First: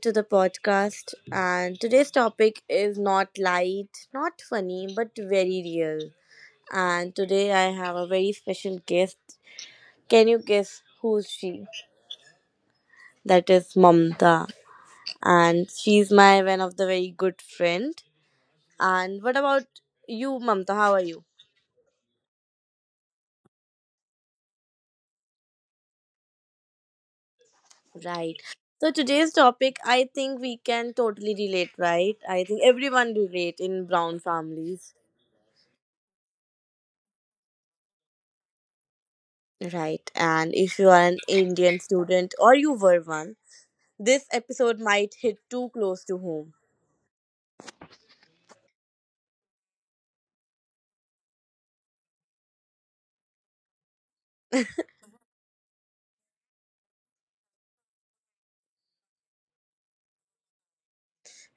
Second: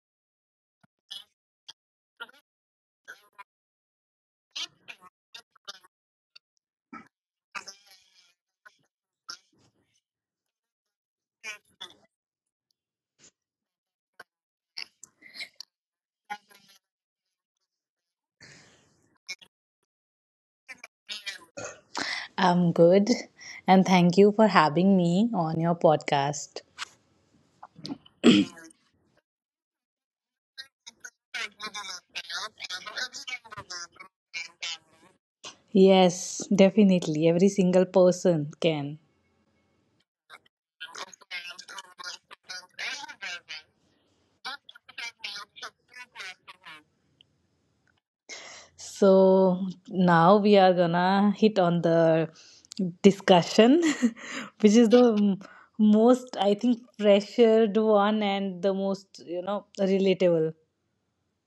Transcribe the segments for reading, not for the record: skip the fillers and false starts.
to the podcast. And today's topic is not light, not funny, but very real. And today I have a very special guest. Can you guess who's she? That is Mamta. And she's my one of the very good friend. And what about you, Mamta? How are you? I'm good, and thank you for having me on your podcast. Right. So today's topic, I think we can totally relate, right? I think everyone relate in brown families. Yes, definitely. Every single person can. Right. And if you are an Indian student or you were one, this episode might hit too close to home. So now we are gonna hit on the discussion, which is the most, I think, pressured one and the most, relatable.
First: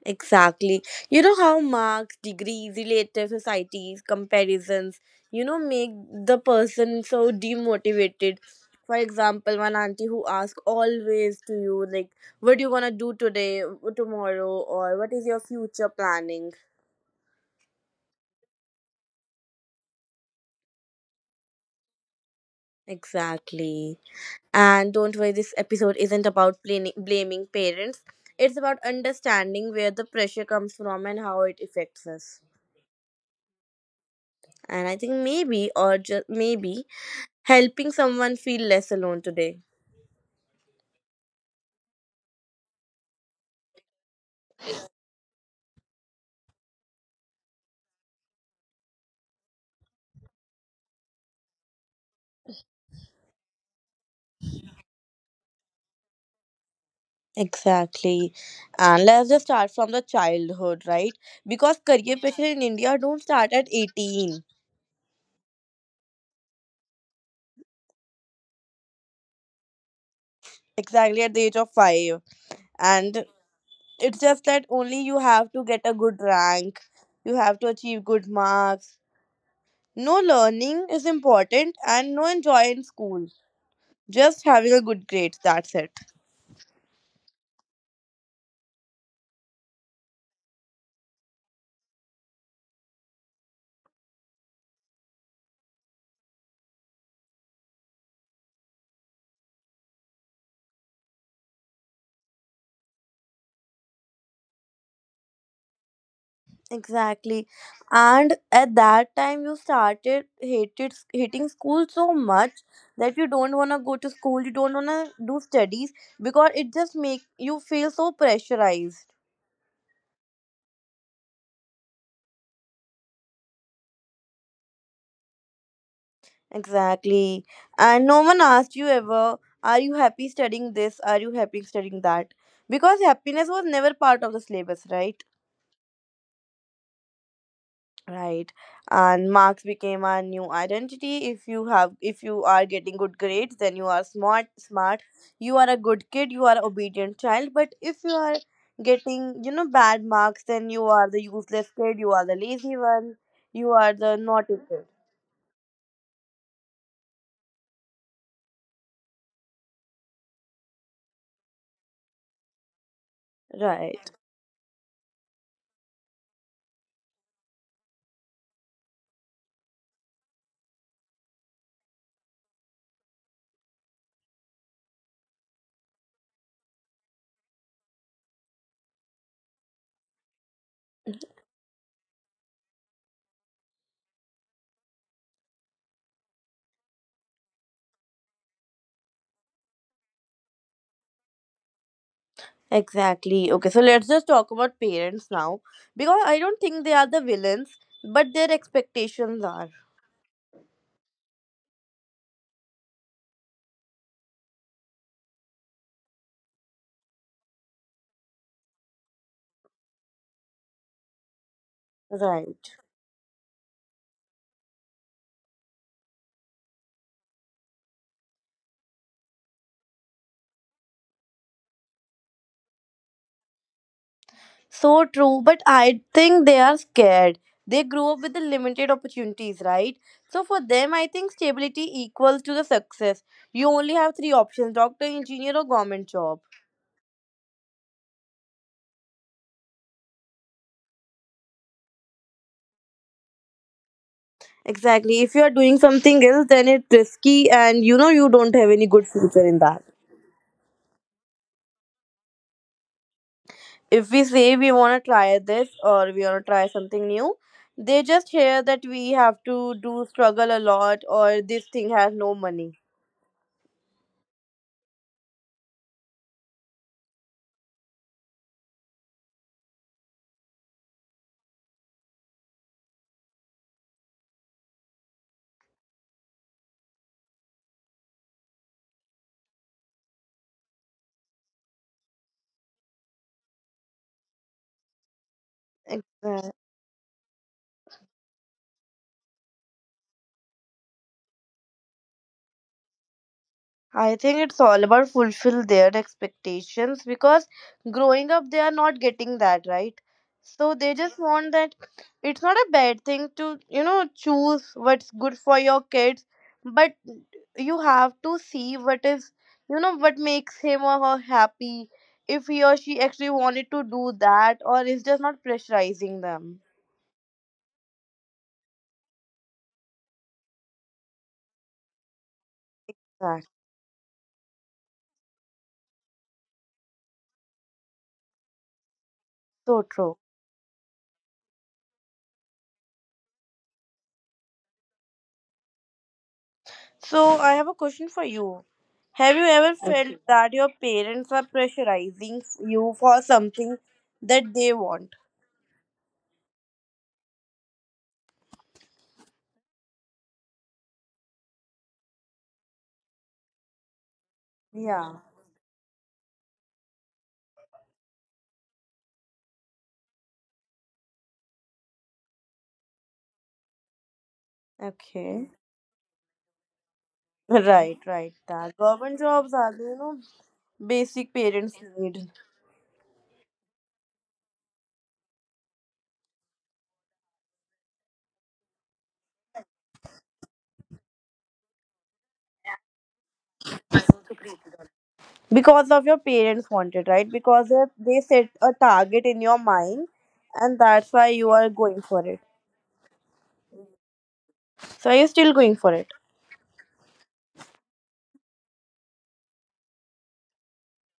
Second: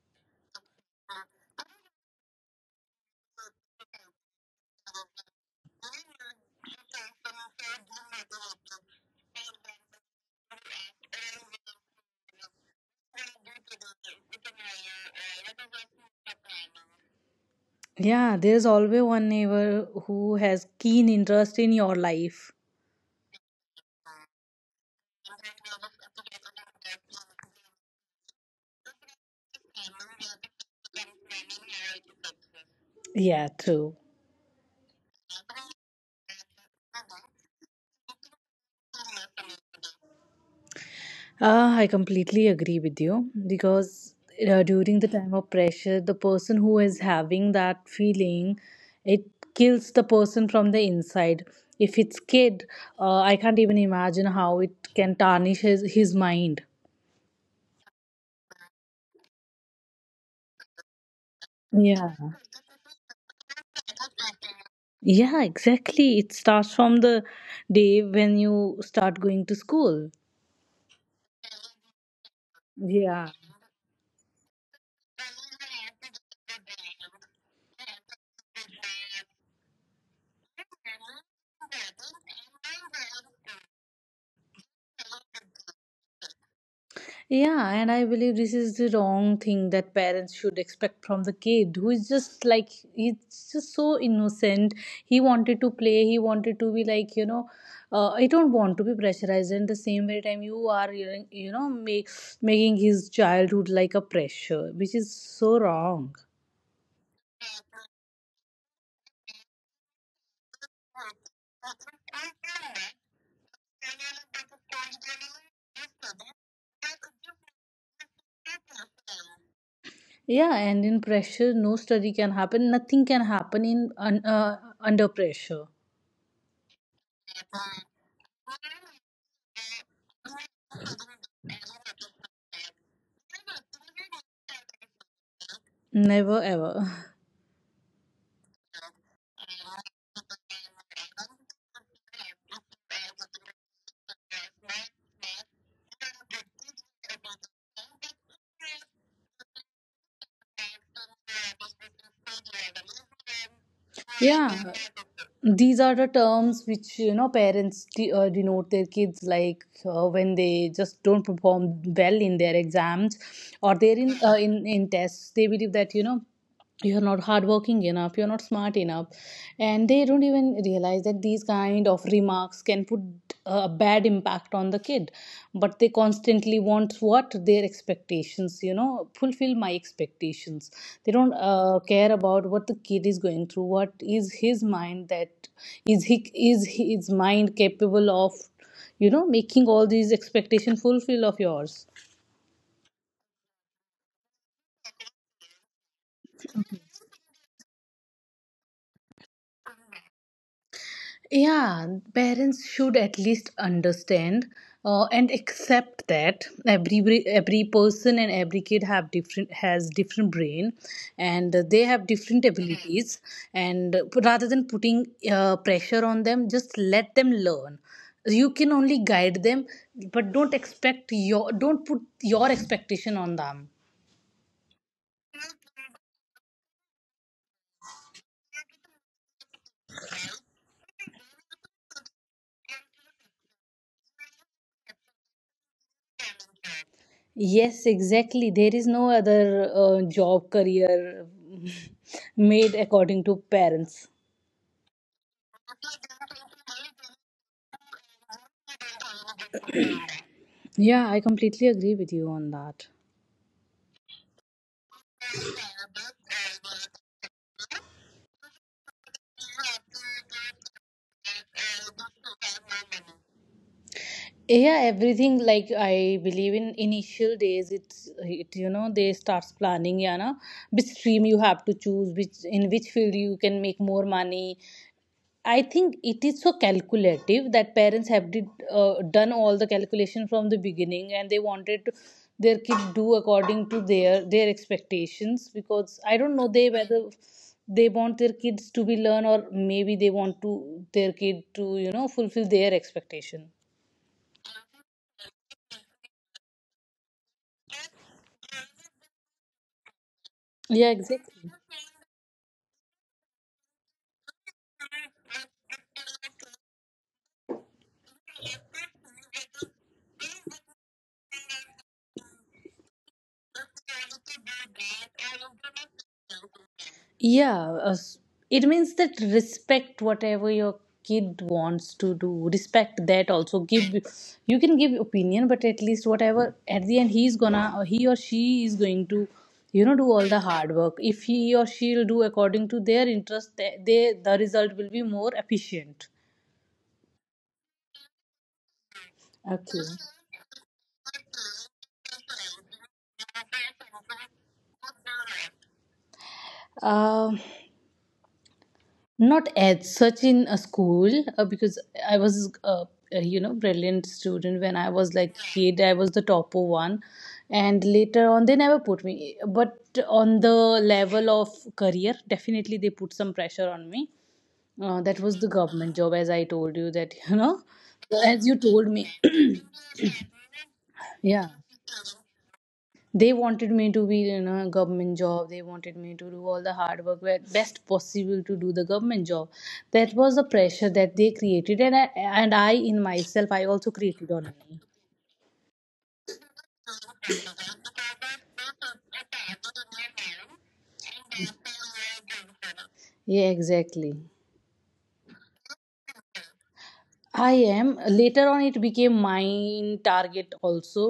Exactly. You know how marks, degrees, relative societies, comparisons, you know, make the person so demotivated. For example, one auntie who asks always to you, like, what do you gonna do today, tomorrow, or what is your future planning? Yeah, there's always one neighbor who has keen interest in your life. Exactly. And don't worry, this episode isn't about blaming parents. It's about understanding where the pressure comes from and how it affects us. Yeah, true. And I think maybe, or just maybe, helping someone feel less alone today. Ah, I completely agree with you because during the time of pressure, the person who is having that feeling, it kills the person from the inside. If it's kid, I can't even imagine how it can tarnish his mind. Exactly. And let's just start from the childhood, right? Because Yeah. career pressure in India don't start at 18. Yeah, exactly. It starts from the day when you start going to school. Exactly at the age of 5. And Yeah. it's just that only you have to get a good rank. You have to achieve good marks. No learning is important and no enjoy in school. Just having a good grade, that's it. Yeah, and I believe this is the wrong thing that parents should expect from the kid who is just like he's just so innocent. He wanted to play, he wanted to be like, I don't want to be pressurized. And the same way time you making his childhood like a pressure, which is so wrong. Exactly. And at that time you started hated hating school so much that you don't want to go to school, you don't want to do studies because it just make you feel so pressurized. Yeah, and in pressure, no study can happen. Nothing can happen in under pressure. Exactly. And no one asked you ever, are you happy studying this? Are you happy studying that? Because happiness was never part of the syllabus, right? Never ever. Right. And marks became our new identity. If you are getting good grades, then you are smart. You are a good kid, you are obedient child. But if you are getting, you know, bad marks, then you are the useless kid, you are the lazy one, you are the naughty Yeah. kid. These are the terms which, you know, parents denote their kids like, when they just don't perform well in their exams or they're in, Right. In tests. They believe that, you know, you're not hardworking enough, you're not smart enough, and they don't even realize that these kind of remarks can put a bad impact on the kid. But they constantly want what their expectations, you know, fulfill my expectations. They don't, care about what the kid is going through, what is his mind, that is his mind capable of, you know, making all these expectation fulfill of yours. Exactly. Okay, so let's just talk about parents now. Because I don't think they are the villains, but their expectations are. Yeah, parents should at least understand, and accept that every person and every kid have different has different brain, and they have different, mhm, Right. abilities. And rather than putting pressure on them, just let them learn. You can only guide them, but don't put your expectation on them. So true, but I think they are scared. They grew up with the limited opportunities, right? So for them, I think stability equals to the success. You only have three options: doctor, engineer, or government job. Yes, exactly. There is no other job career made according to parents. Exactly. If you are doing something else, then it's risky, and you know you don't have any good future in that. Yeah, I completely agree with you on that. If we say we want to try this or we want to try something new, they just hear that we have to do struggle a lot or this thing has no money. Yeah, everything, like, I believe in initial days you know, they starts planning, yeah, na, which stream you have to choose, which in which field you can make more money. I think it is so calculative that parents have done all the calculation from the beginning, and they wanted to, their kid do according to their expectations, because I don't know Exactly. they whether they want their kids to be learn, or maybe they want to their kid to, you know, fulfill their expectation. I think it's all about fulfill their expectations because growing up they are not getting that right. So Yeah, they just exactly. want that it's not a bad thing to you know choose what's good for your kids, but you have to see what is you know what makes him or her happy. If he or she actually wanted to do that, or is just not pressurizing them. Yeah, it means that respect whatever your kid wants to do. Respect that That's also. Give, you can give opinion, but at least whatever at the end he's gonna, or he or she is going to, so you know, do true. all the hard work. If he or she'll do according to their interest, the result will be more efficient. So I have a question for you. Have you ever Okay. felt, okay, that your parents are pressurizing you for something that they want? Um, not as such in a school, because I was a, you know, brilliant student. When I Yeah. was like kid, I was the topper one, and later on they never put me, but on the level of career, definitely they put some pressure on me. That Okay. was the government job, as I told you that, you know, Right, right. as you That told government me. jobs are, the, you know, basic Yeah, parents need they wanted me to be in a government job, they wanted me to do all the hard work where best possible to do the government job. That was the pressure that they created, and I in myself I also created on me. because of your parents wanted, right? Because they set a target in your mind, and that's why you are going for it. Yeah, exactly. So you're still going for it. I, am later on it became my target also,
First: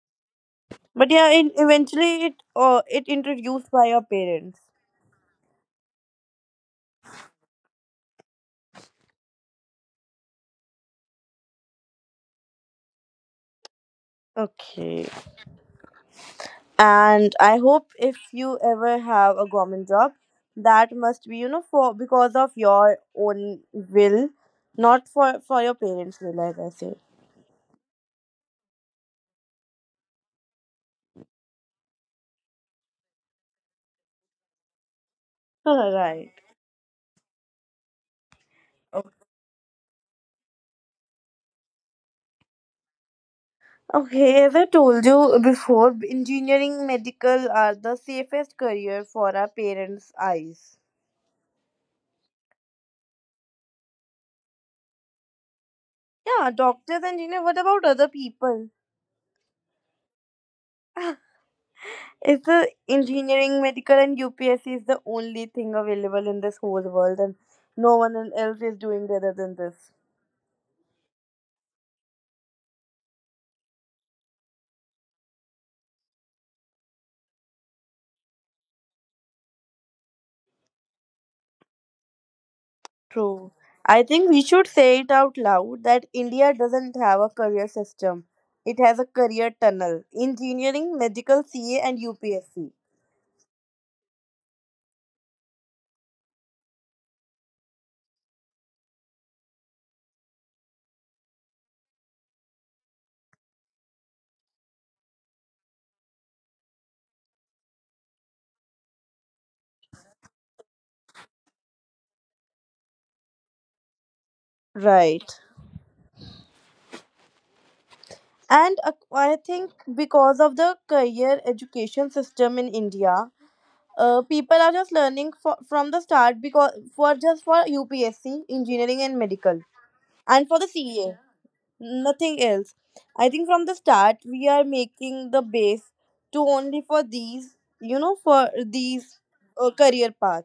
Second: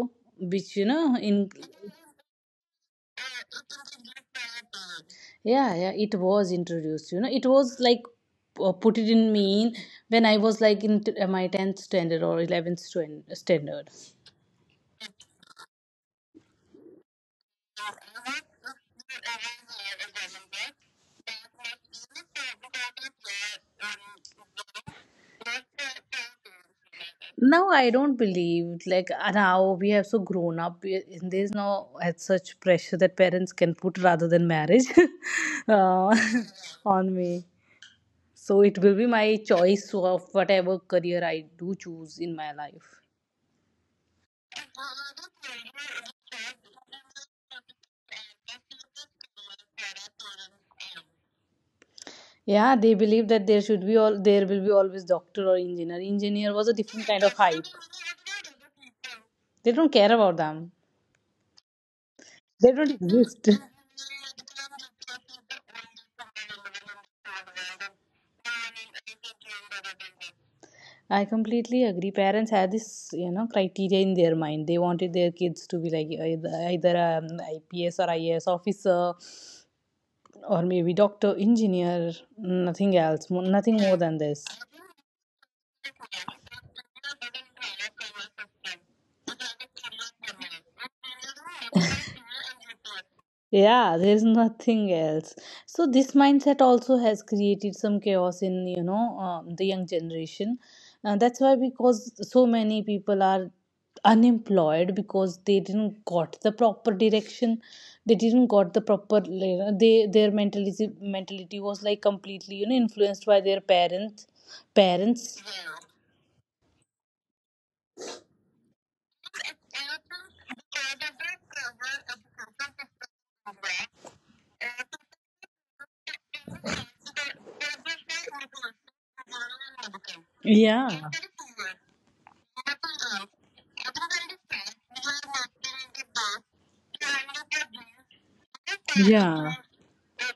which, you know, But yeah, in, in, eventually it introduced by your parents. yeah, yeah, it was introduced, you know. It was like, put it in me in when I was like in my 10th standard or 11th standard. Okay. And I hope if you ever have a government job, that must be you know for because of your own will, not for your parents will as I say, Now I don't believe like, now we have so grown up, and there's now as such pressure that parents can put rather than marriage all uh, right. on me. So it will be okay my choice of whatever career I do choose in my life. Okay, as I told you before, engineering, medical are the safest career for our parents eyes. Yeah, they believe that there will be always doctor or engineer. Yeah, Engineer was a doctors, different kind of engineer, what hype. about other people? They don't care about them. Is the They don't engineering, exist. medical and UPSC is the only thing available in this whole world, and no one else is doing better than this. I completely agree. Parents had this, you know, criteria in their mind. They wanted their kids to be like either an IPS or IAS officer, or maybe doctor, engineer. Nothing else. True. Nothing I more than think we this. should say it out loud that India doesn't have a career system. It has a career tunnel. Engineering, medical, CA, and UPSC. Yeah, there's nothing else. So this mindset also has created some chaos in, you know, the young generation. That's why because so many people are unemployed, because they didn't got the proper direction. They didn't got the proper, you know, they their mentality was like completely, you know, influenced by their parents. Right. Parents. And I think because of the career education system in India, people are just learning from the start because for just for UPSC, engineering, and medical, and for the Yeah. CA. Nothing else. I think from the start we are making the base to only for these, you know, for these Yeah, career path.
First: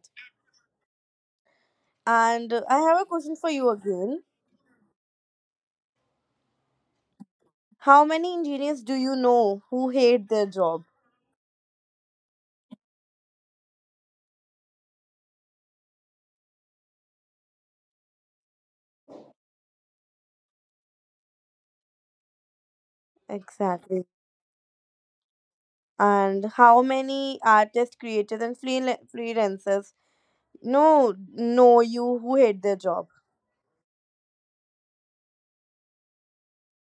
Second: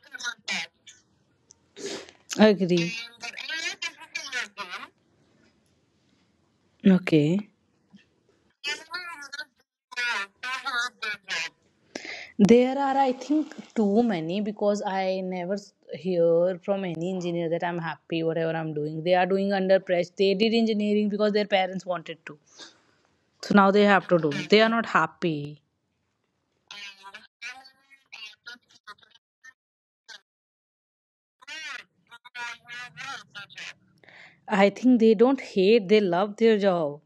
And I agree. have a question for you again. Okay. How many engineers do you know who hate their job? There are, I think, too many, because I never hear from any engineer that I'm happy, whatever I'm doing. They are doing under pressure. They did engineering because their parents wanted to. So now they have Exactly. to do. They are not happy. And how many artists, creators, and freelancers no know you who hate their job? I think they don't hate, they love their job.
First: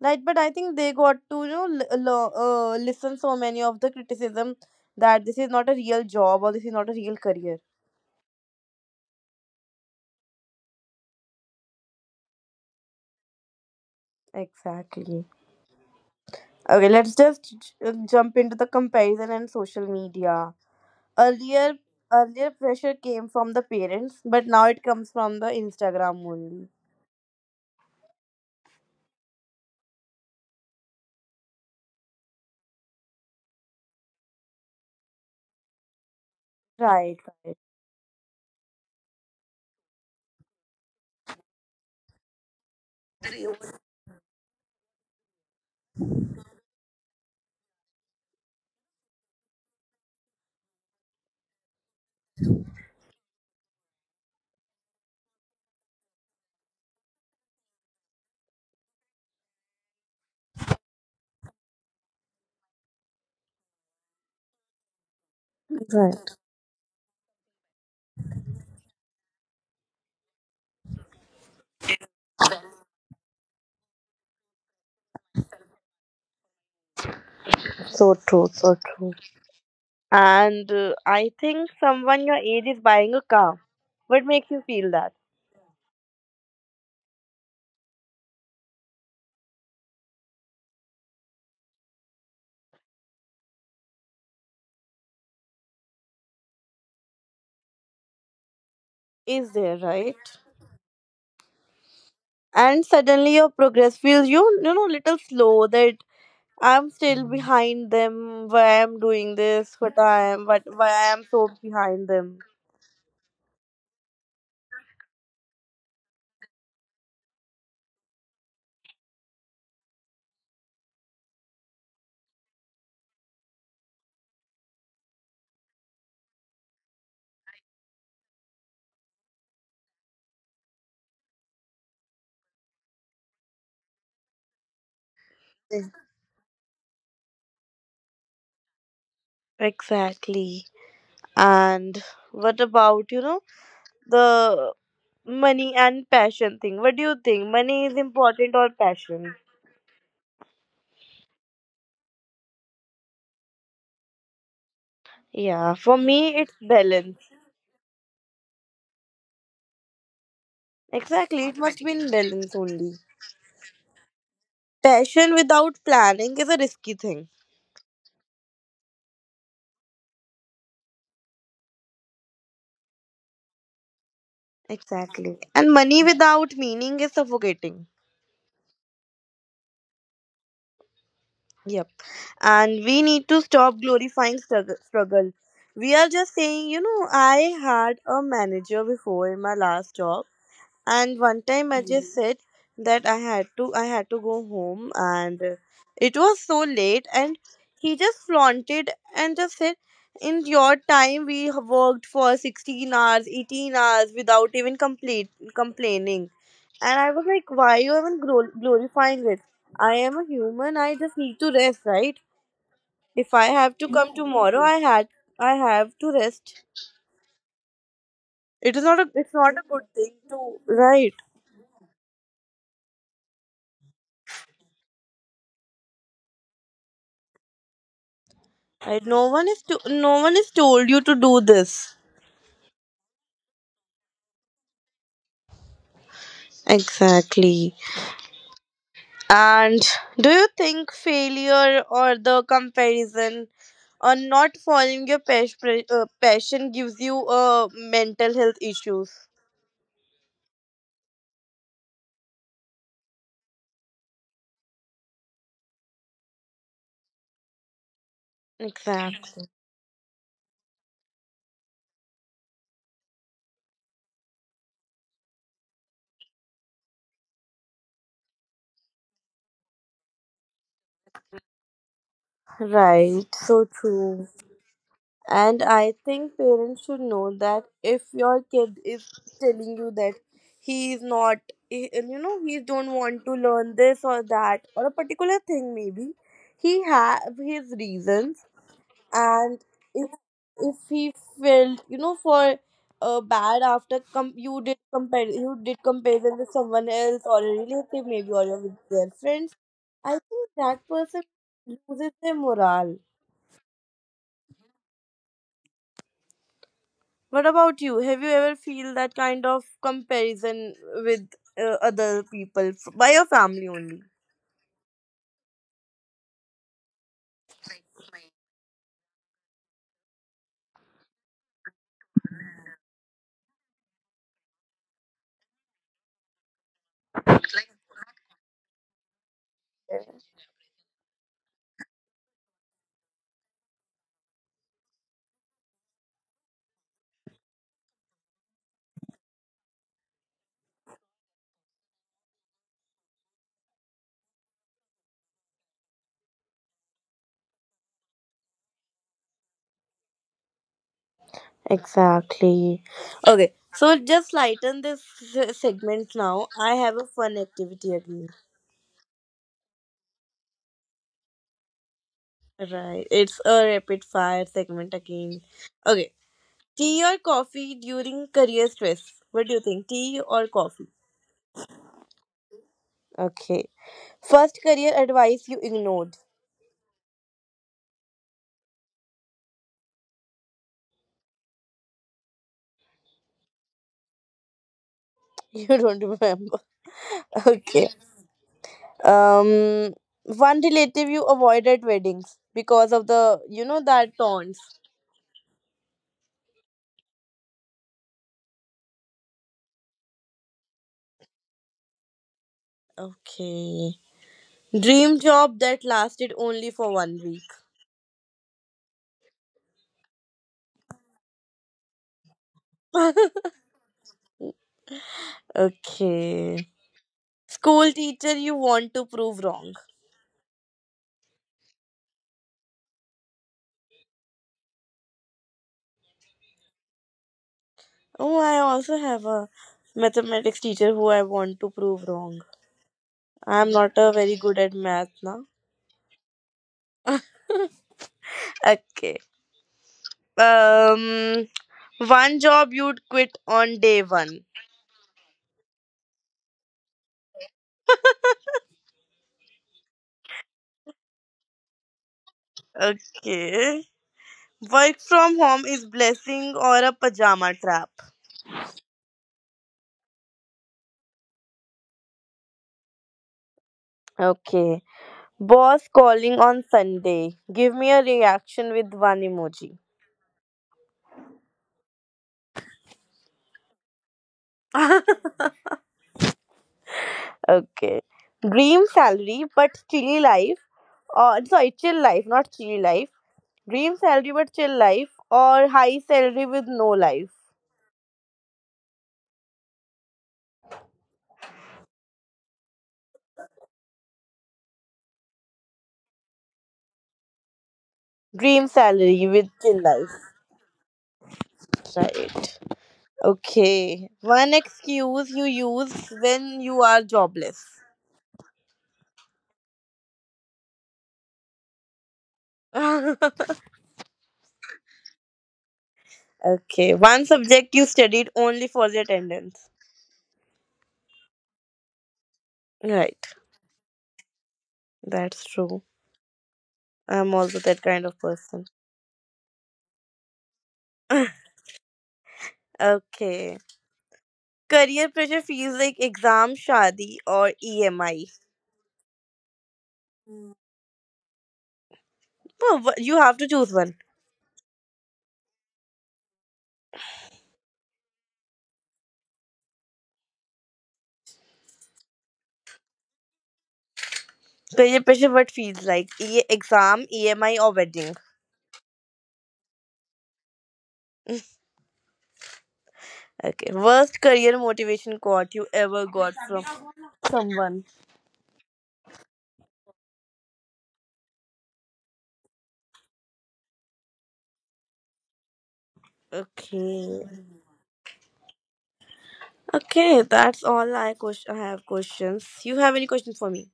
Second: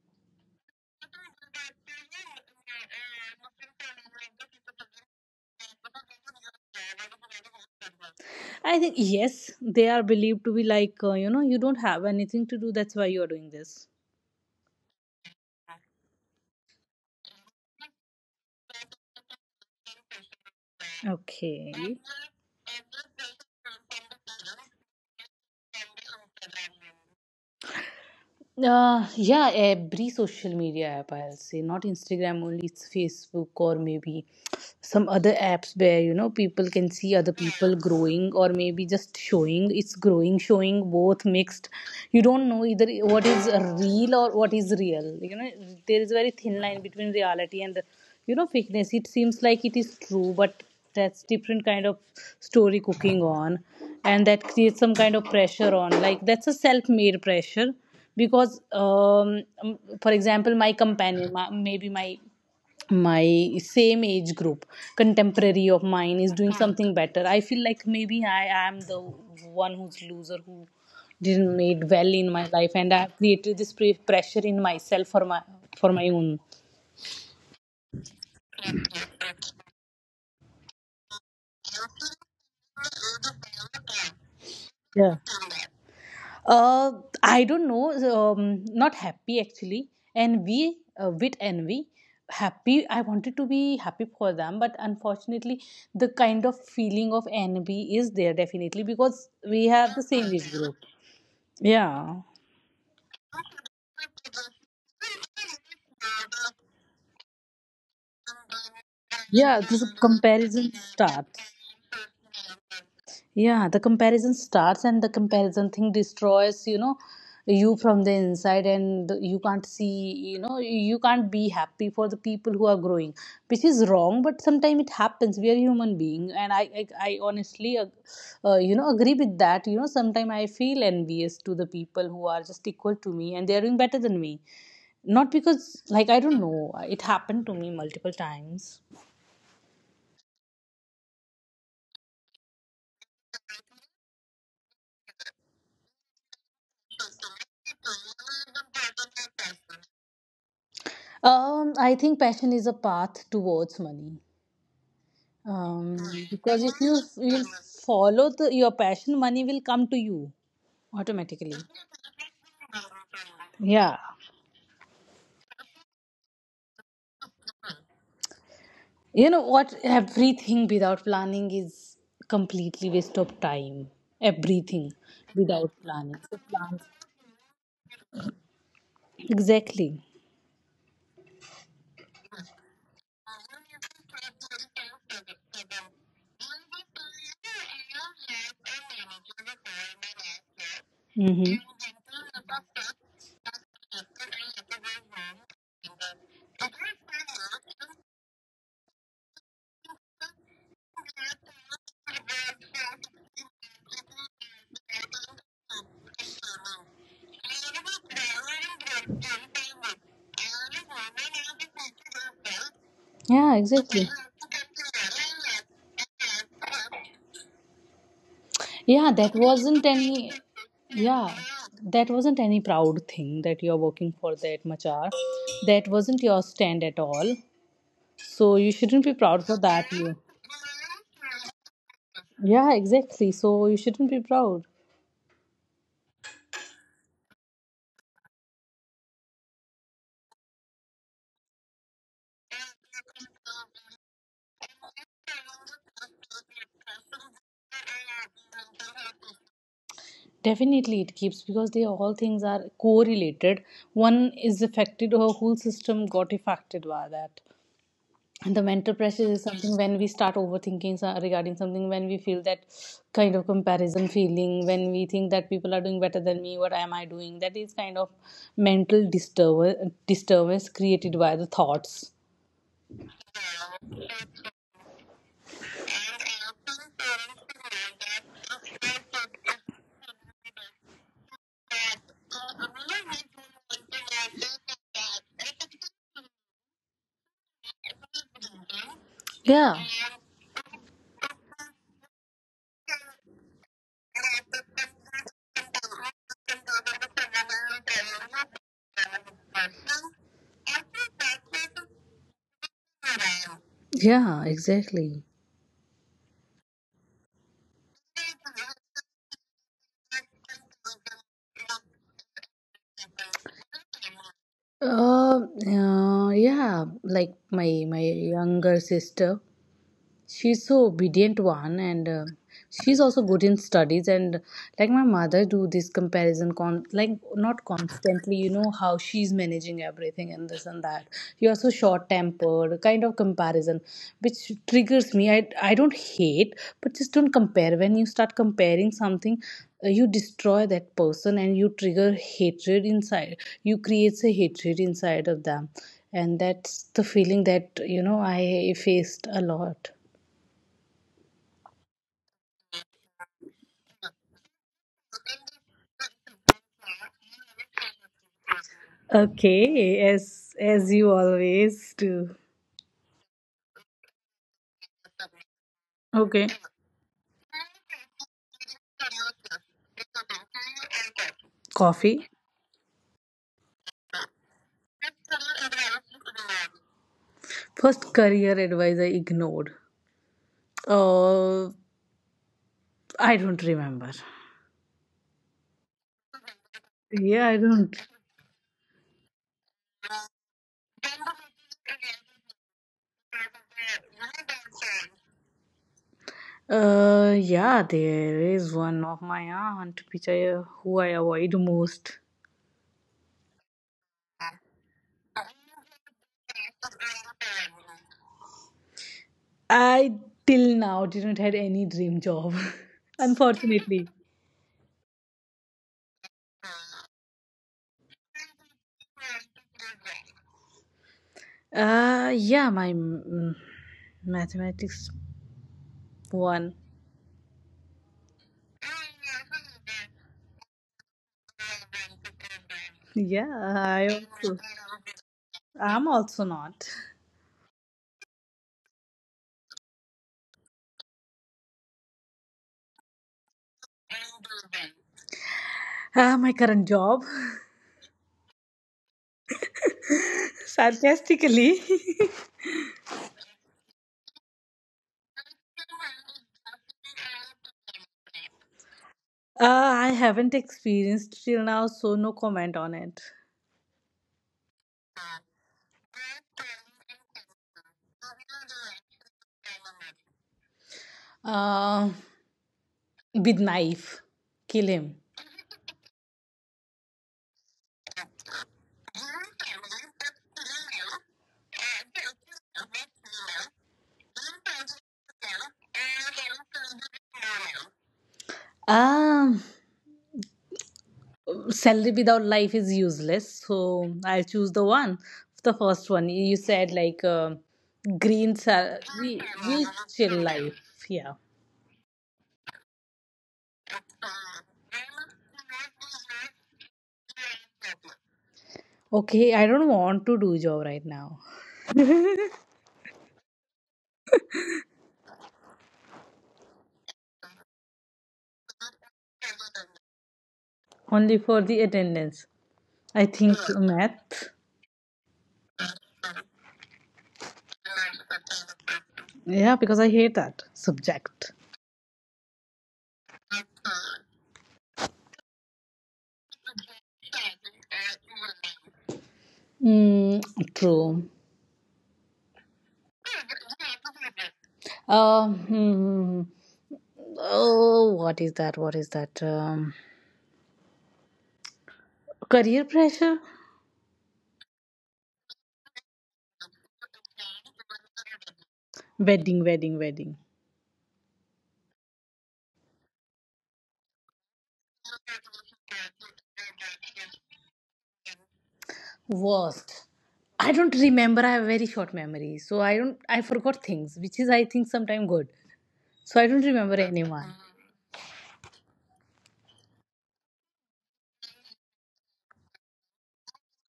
Right, but I think they got to you know listen so many of the criticism that this is not a real job or this is not a real career. I think yes, they are believed to be like, you know, you don't have anything to do. That's why you are doing this. Exactly. Okay, let's just jump into the comparison and social media. Okay. Earlier, earlier pressure came from the parents, but now it comes from the Instagram only. Yeah, every social media app I'll say, not Instagram only, it's Facebook or maybe some other apps where, you know, people can Right, see other right, people growing, or maybe just showing, it's growing, showing both mixed. You don't know either what is real or what is real, you know. There is a very thin line between reality and, you know, fakeness. It seems like it is true, but that's different kind of story cooking on, and that creates some kind of pressure on, like, that's a self-made pressure. Because for example, maybe my, my same age group, contemporary of right. mine is doing something better. I feel like maybe I am the one who's loser, who didn't made well in my life, and I have created this pressure in myself for my own. So true, so true. And I think someone your age is buying a car. What makes you feel that? Yeah, uh I don't know. Um, not happy, actually. Envy, with envy. Happy, I wanted to be happy for them, but unfortunately the kind of feeling of envy is there, definitely, because Is we there, have the right? same age group. Yeah. And suddenly your progress feels you you know little slow that I'm still behind them. Why I'm doing Yeah, this? this What I am, what, comparison why I am starts. so behind them? Yeah, the comparison starts, and the comparison thing destroys, you know, you from the inside, and you can't see, you know, you can't be happy for the people who are growing, which is wrong, but sometimes it happens. We are human being, and I honestly, you know, agree with that. You know, sometimes I feel envious to the people who are just equal to me and they are doing better than me. Not because, Ex- like, I don't know, it happened to me multiple times. exactly. And what about you know the money and passion thing, what do you think, money is important or passion? I think passion is a path towards money. Yeah, for Um, me it's because if you balance. will follow your passion, money will come to you Exactly, it automatically. must be in balance only. Yeah. Passion without planning is a risky thing. You know what? Everything without planning is completely waste of time. Everything Exactly, and without. money without meaning is suffocating. Exactly. Yep. And we need to stop glorifying struggle. We are just saying, you know, I had a manager before in my last job, and one time Mm-hmm. I just, mhm, said that I had to go home, and it was so late, and he just flaunted and just said, "In your time, we have worked for 16 hours, 18 hours without even complete complaining," and I was like, "Why you even glorifying it?" I am a human. I just need to rest, right? If I Yeah, have to come exactly. tomorrow, I had I have to rest. It is not a Yeah, it's that not a good wasn't thing any. to, right. Yeah, that wasn't any proud thing that you're working for that much hour. That wasn't your stand at all. So you I, shouldn't no be one is proud for to, that. no You. one is told you to do this. Yeah, exactly. So you shouldn't be proud. Exactly. And do you think failure or the comparison or not following your passion gives you mental health issues? Definitely, it keeps, because they all things are correlated. One is affected, or whole system got affected by that. And the mental pressure Exactly. is something when we start overthinking regarding something, when we feel that kind of comparison feeling, when we think that people are doing better than me, what am I doing. That is kind of mental disturbance created by the thoughts. Right. So true. And I think parents should know that if your kid is telling you that he is not, he- and you know, he don't want to learn this or that or a particular thing, maybe he have his reasons. And Yeah, if if he felt, you know, for bad after you did compare, you did comparison with someone else or a relative, maybe or your with their friends, I think that person loses their morale. yeah, exactly. What about you? Have you ever feel that kind of comparison with other people by your family only? Uh, yeah, like my my younger sister. She's so obedient one, and she's also good in studies, and like my mother do this comparison con, like not constantly, you know, how she's managing everything and this and that. You are so short tempered kind of comparison, which triggers me. I don't hate, but just don't compare. When you start comparing something, you destroy that person and you trigger hatred inside, you creates a hatred inside of them. And that's the feeling that, you know, I faced a lot. Exactly. Okay, so just lighten this segment now. I have a fun activity again. Okay, as you always do. Right, it's a rapid fire segment again. Okay, Okay. tea or coffee during career stress? What do you think, tea or coffee? Coffee. Okay. First career advice you ignored. First career advice I ignored. Uh, I don't remember. You don't remember. Yeah, I Okay. don't. Um, one relative you avoided weddings because of the, you know, that taunts. Yeah, there is one of my aunt which I, who I avoid most. Okay. Dream job that lasted only for one week. I till now didn't had any dream job, unfortunately. Okay. School teacher you want to prove wrong. Yeah, my mathematics one. Oh, I also have a mathematics teacher who I want to prove wrong. Yeah, I'm not I a very also. good at math now. I'm also not. Okay. Um, one job you'd quit on day one. Ah, my current job. Sarcastically. Okay. Work from home is blessing or a pajama trap. Uh, I haven't experienced till now, so no comment on it. Okay. Boss calling on Sunday. Give me a reaction with one emoji. Uh, with knife, kill him. Okay. Dream salary but chilly life. Or sorry, chill life, not chilly life. Dream salary but chill life. Or high salary with no life. Um, salary without life is useless, so I'll choose the one, the first one. You said like, green Dream sal- salary re- with rich chill life. chill life. Yeah. Right. Okay. One excuse you use when you are jobless. Okay, I don't want to do job right now. Okay, one subject you studied only for the attendance. Only for the attendance. I Right, think math. that's true. I'm also that kind of person. Yeah, because I hate that subject. Okay. Career pressure feels like exam, shadi, or EMI. Mm, Mm. true. Well, you have to choose one. Hmm. Oh, what is that? What is that? Career pressure? Career pressure, what feels like? Exam, EMI, or wedding? Wedding, wedding, wedding. Okay. Worst career motivation quote you ever got from someone. Worst. I don't remember. I have very short memory, so I don't. I forgot things, which is, I think, sometimes good. So I don't remember Okay. anyone. Okay, that's all I, I have questions. You have any questions for me?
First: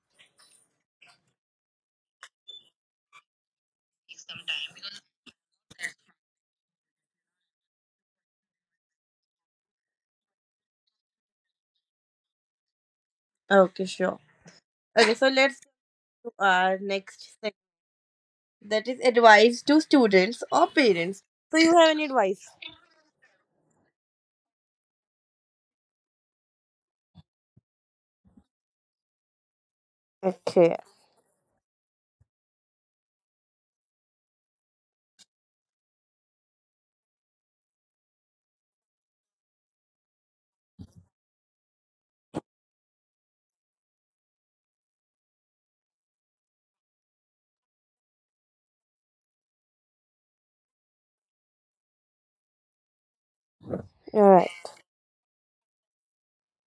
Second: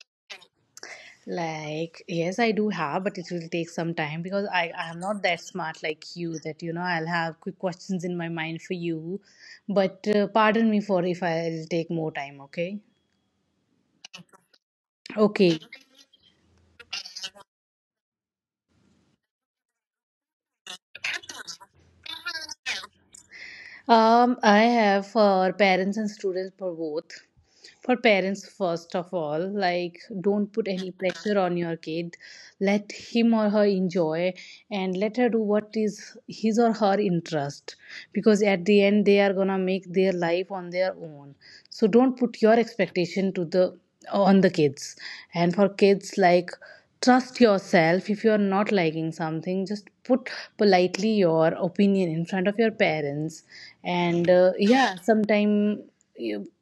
Like yes, I do have, but it will take some time, because I am not that smart like you. That, you know, I'll have quick questions in my mind for you, but pardon me for if I'll take more time. Okay. Okay, sure. Okay, so let's Okay. do our next thing, that is advice to students or parents. So, you have any advice? I have for parents and students for both. For parents, first of all, like, don't put Okay, any pressure on your kid. Let him or her enjoy, and let her do what is his or her interest, because at the end they are going to make their life on their own. So don't put your expectation to the, on the kids. And for kids, like, trust yourself. If you are not liking something, just put politely your opinion in front of your parents. all And right. Yeah, sometime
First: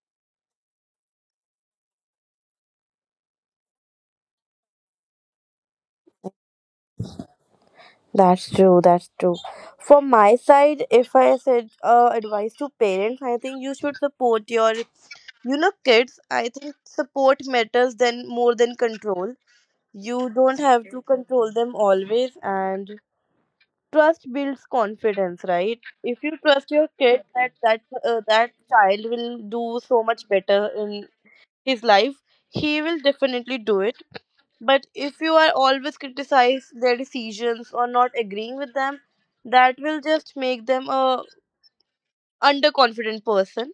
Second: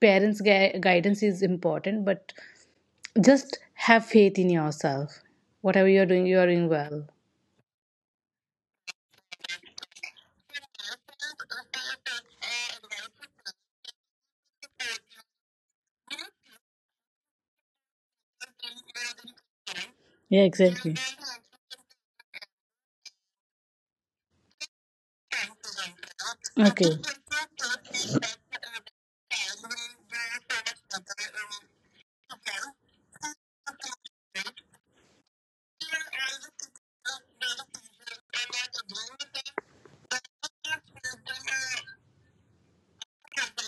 parents' guidance is important, but just have faith in yourself. Whatever you're doing well. That's true. That's true. From my side, if I said advice to parents, I think you should support you know, kids. I think support matters than more than control. You Yeah, don't have exactly. to control them always, and trust builds confidence, right? If you trust your Okay. kid, that that child will do so much better in his life, he will definitely do it. But if you are always criticize their decisions or not agreeing with them, that will just make them a underconfident person.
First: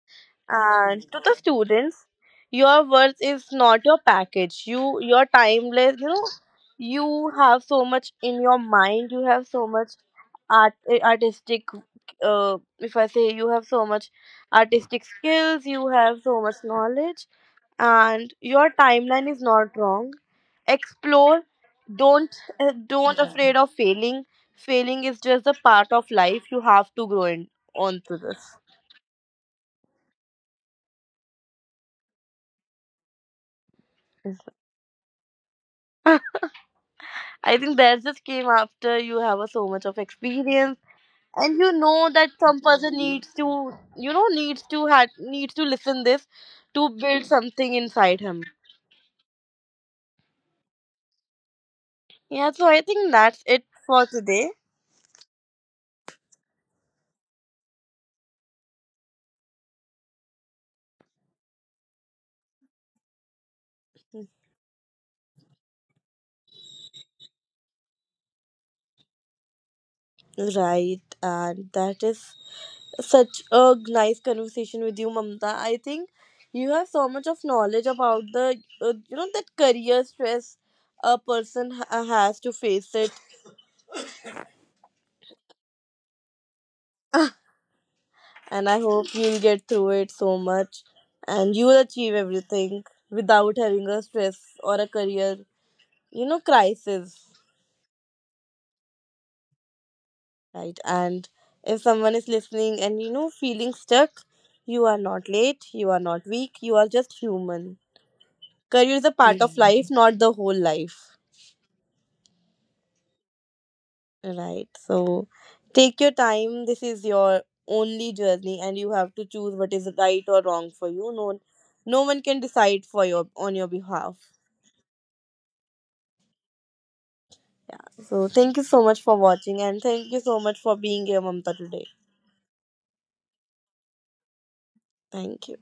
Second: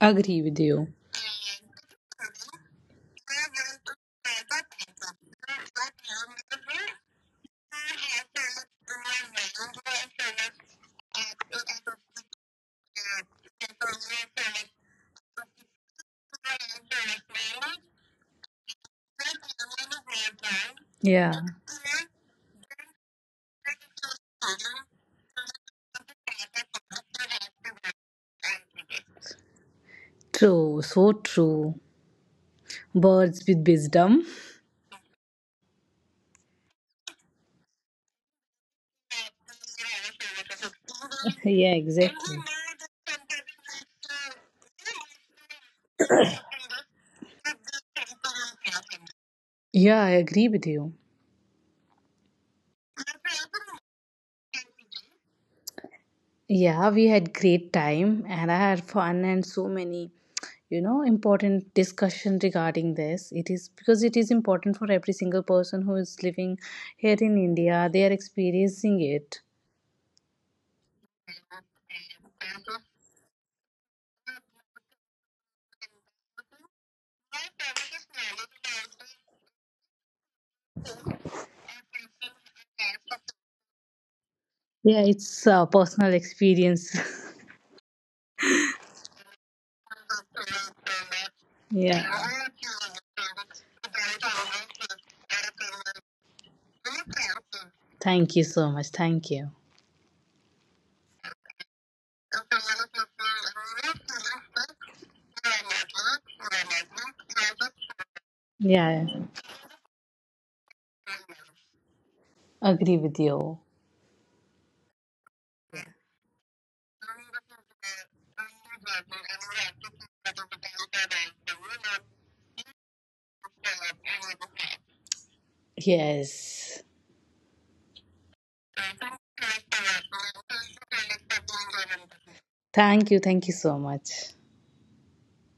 Agree with you. And to the students, your worth is not your package. You your timeless, you know, you have so much in your mind. You have so much artistic if I say you have so much artistic skills, you have so much knowledge and your timeline is not wrong. Yeah. Explore, don't don't, yeah, afraid of failing. Failing is just a part of life, you have to grow in onto this. True. So true. Birds with wisdom. I think that just came after you have a, so much of experience, and you Yeah, know that exactly. some person needs to you know needs to listen this to build something inside him. Yeah, I agree with you. Yeah, so I think that's it for today. Yeah, we had great time and I had fun and so many, you know, important discussion regarding this. It is because it is important for every single person who is living here in India. They are experiencing it. Right, and that is such a nice conversation with you, Mamta. I think you have so much of knowledge about the you know that career stress a person has to face it. Yeah, it's a personal experience. And I hope you'll get through it so much and you will Yeah. achieve everything without having a stress or a career you know crisis. Thank you so much. Thank you. Right. And if someone is listening and you know feeling stuck, you are not late, you are not weak, you are just human. Career is Yeah, a part of, yeah, life, not the whole life. agree with you. Right. So take your time. This is your only journey and you have to choose what is right or wrong for you. No No one can decide for your on your behalf. Yes. So thank you so much for watching and thank you so much for being here Mamta today. Thank you. Thank you so much. Thank you.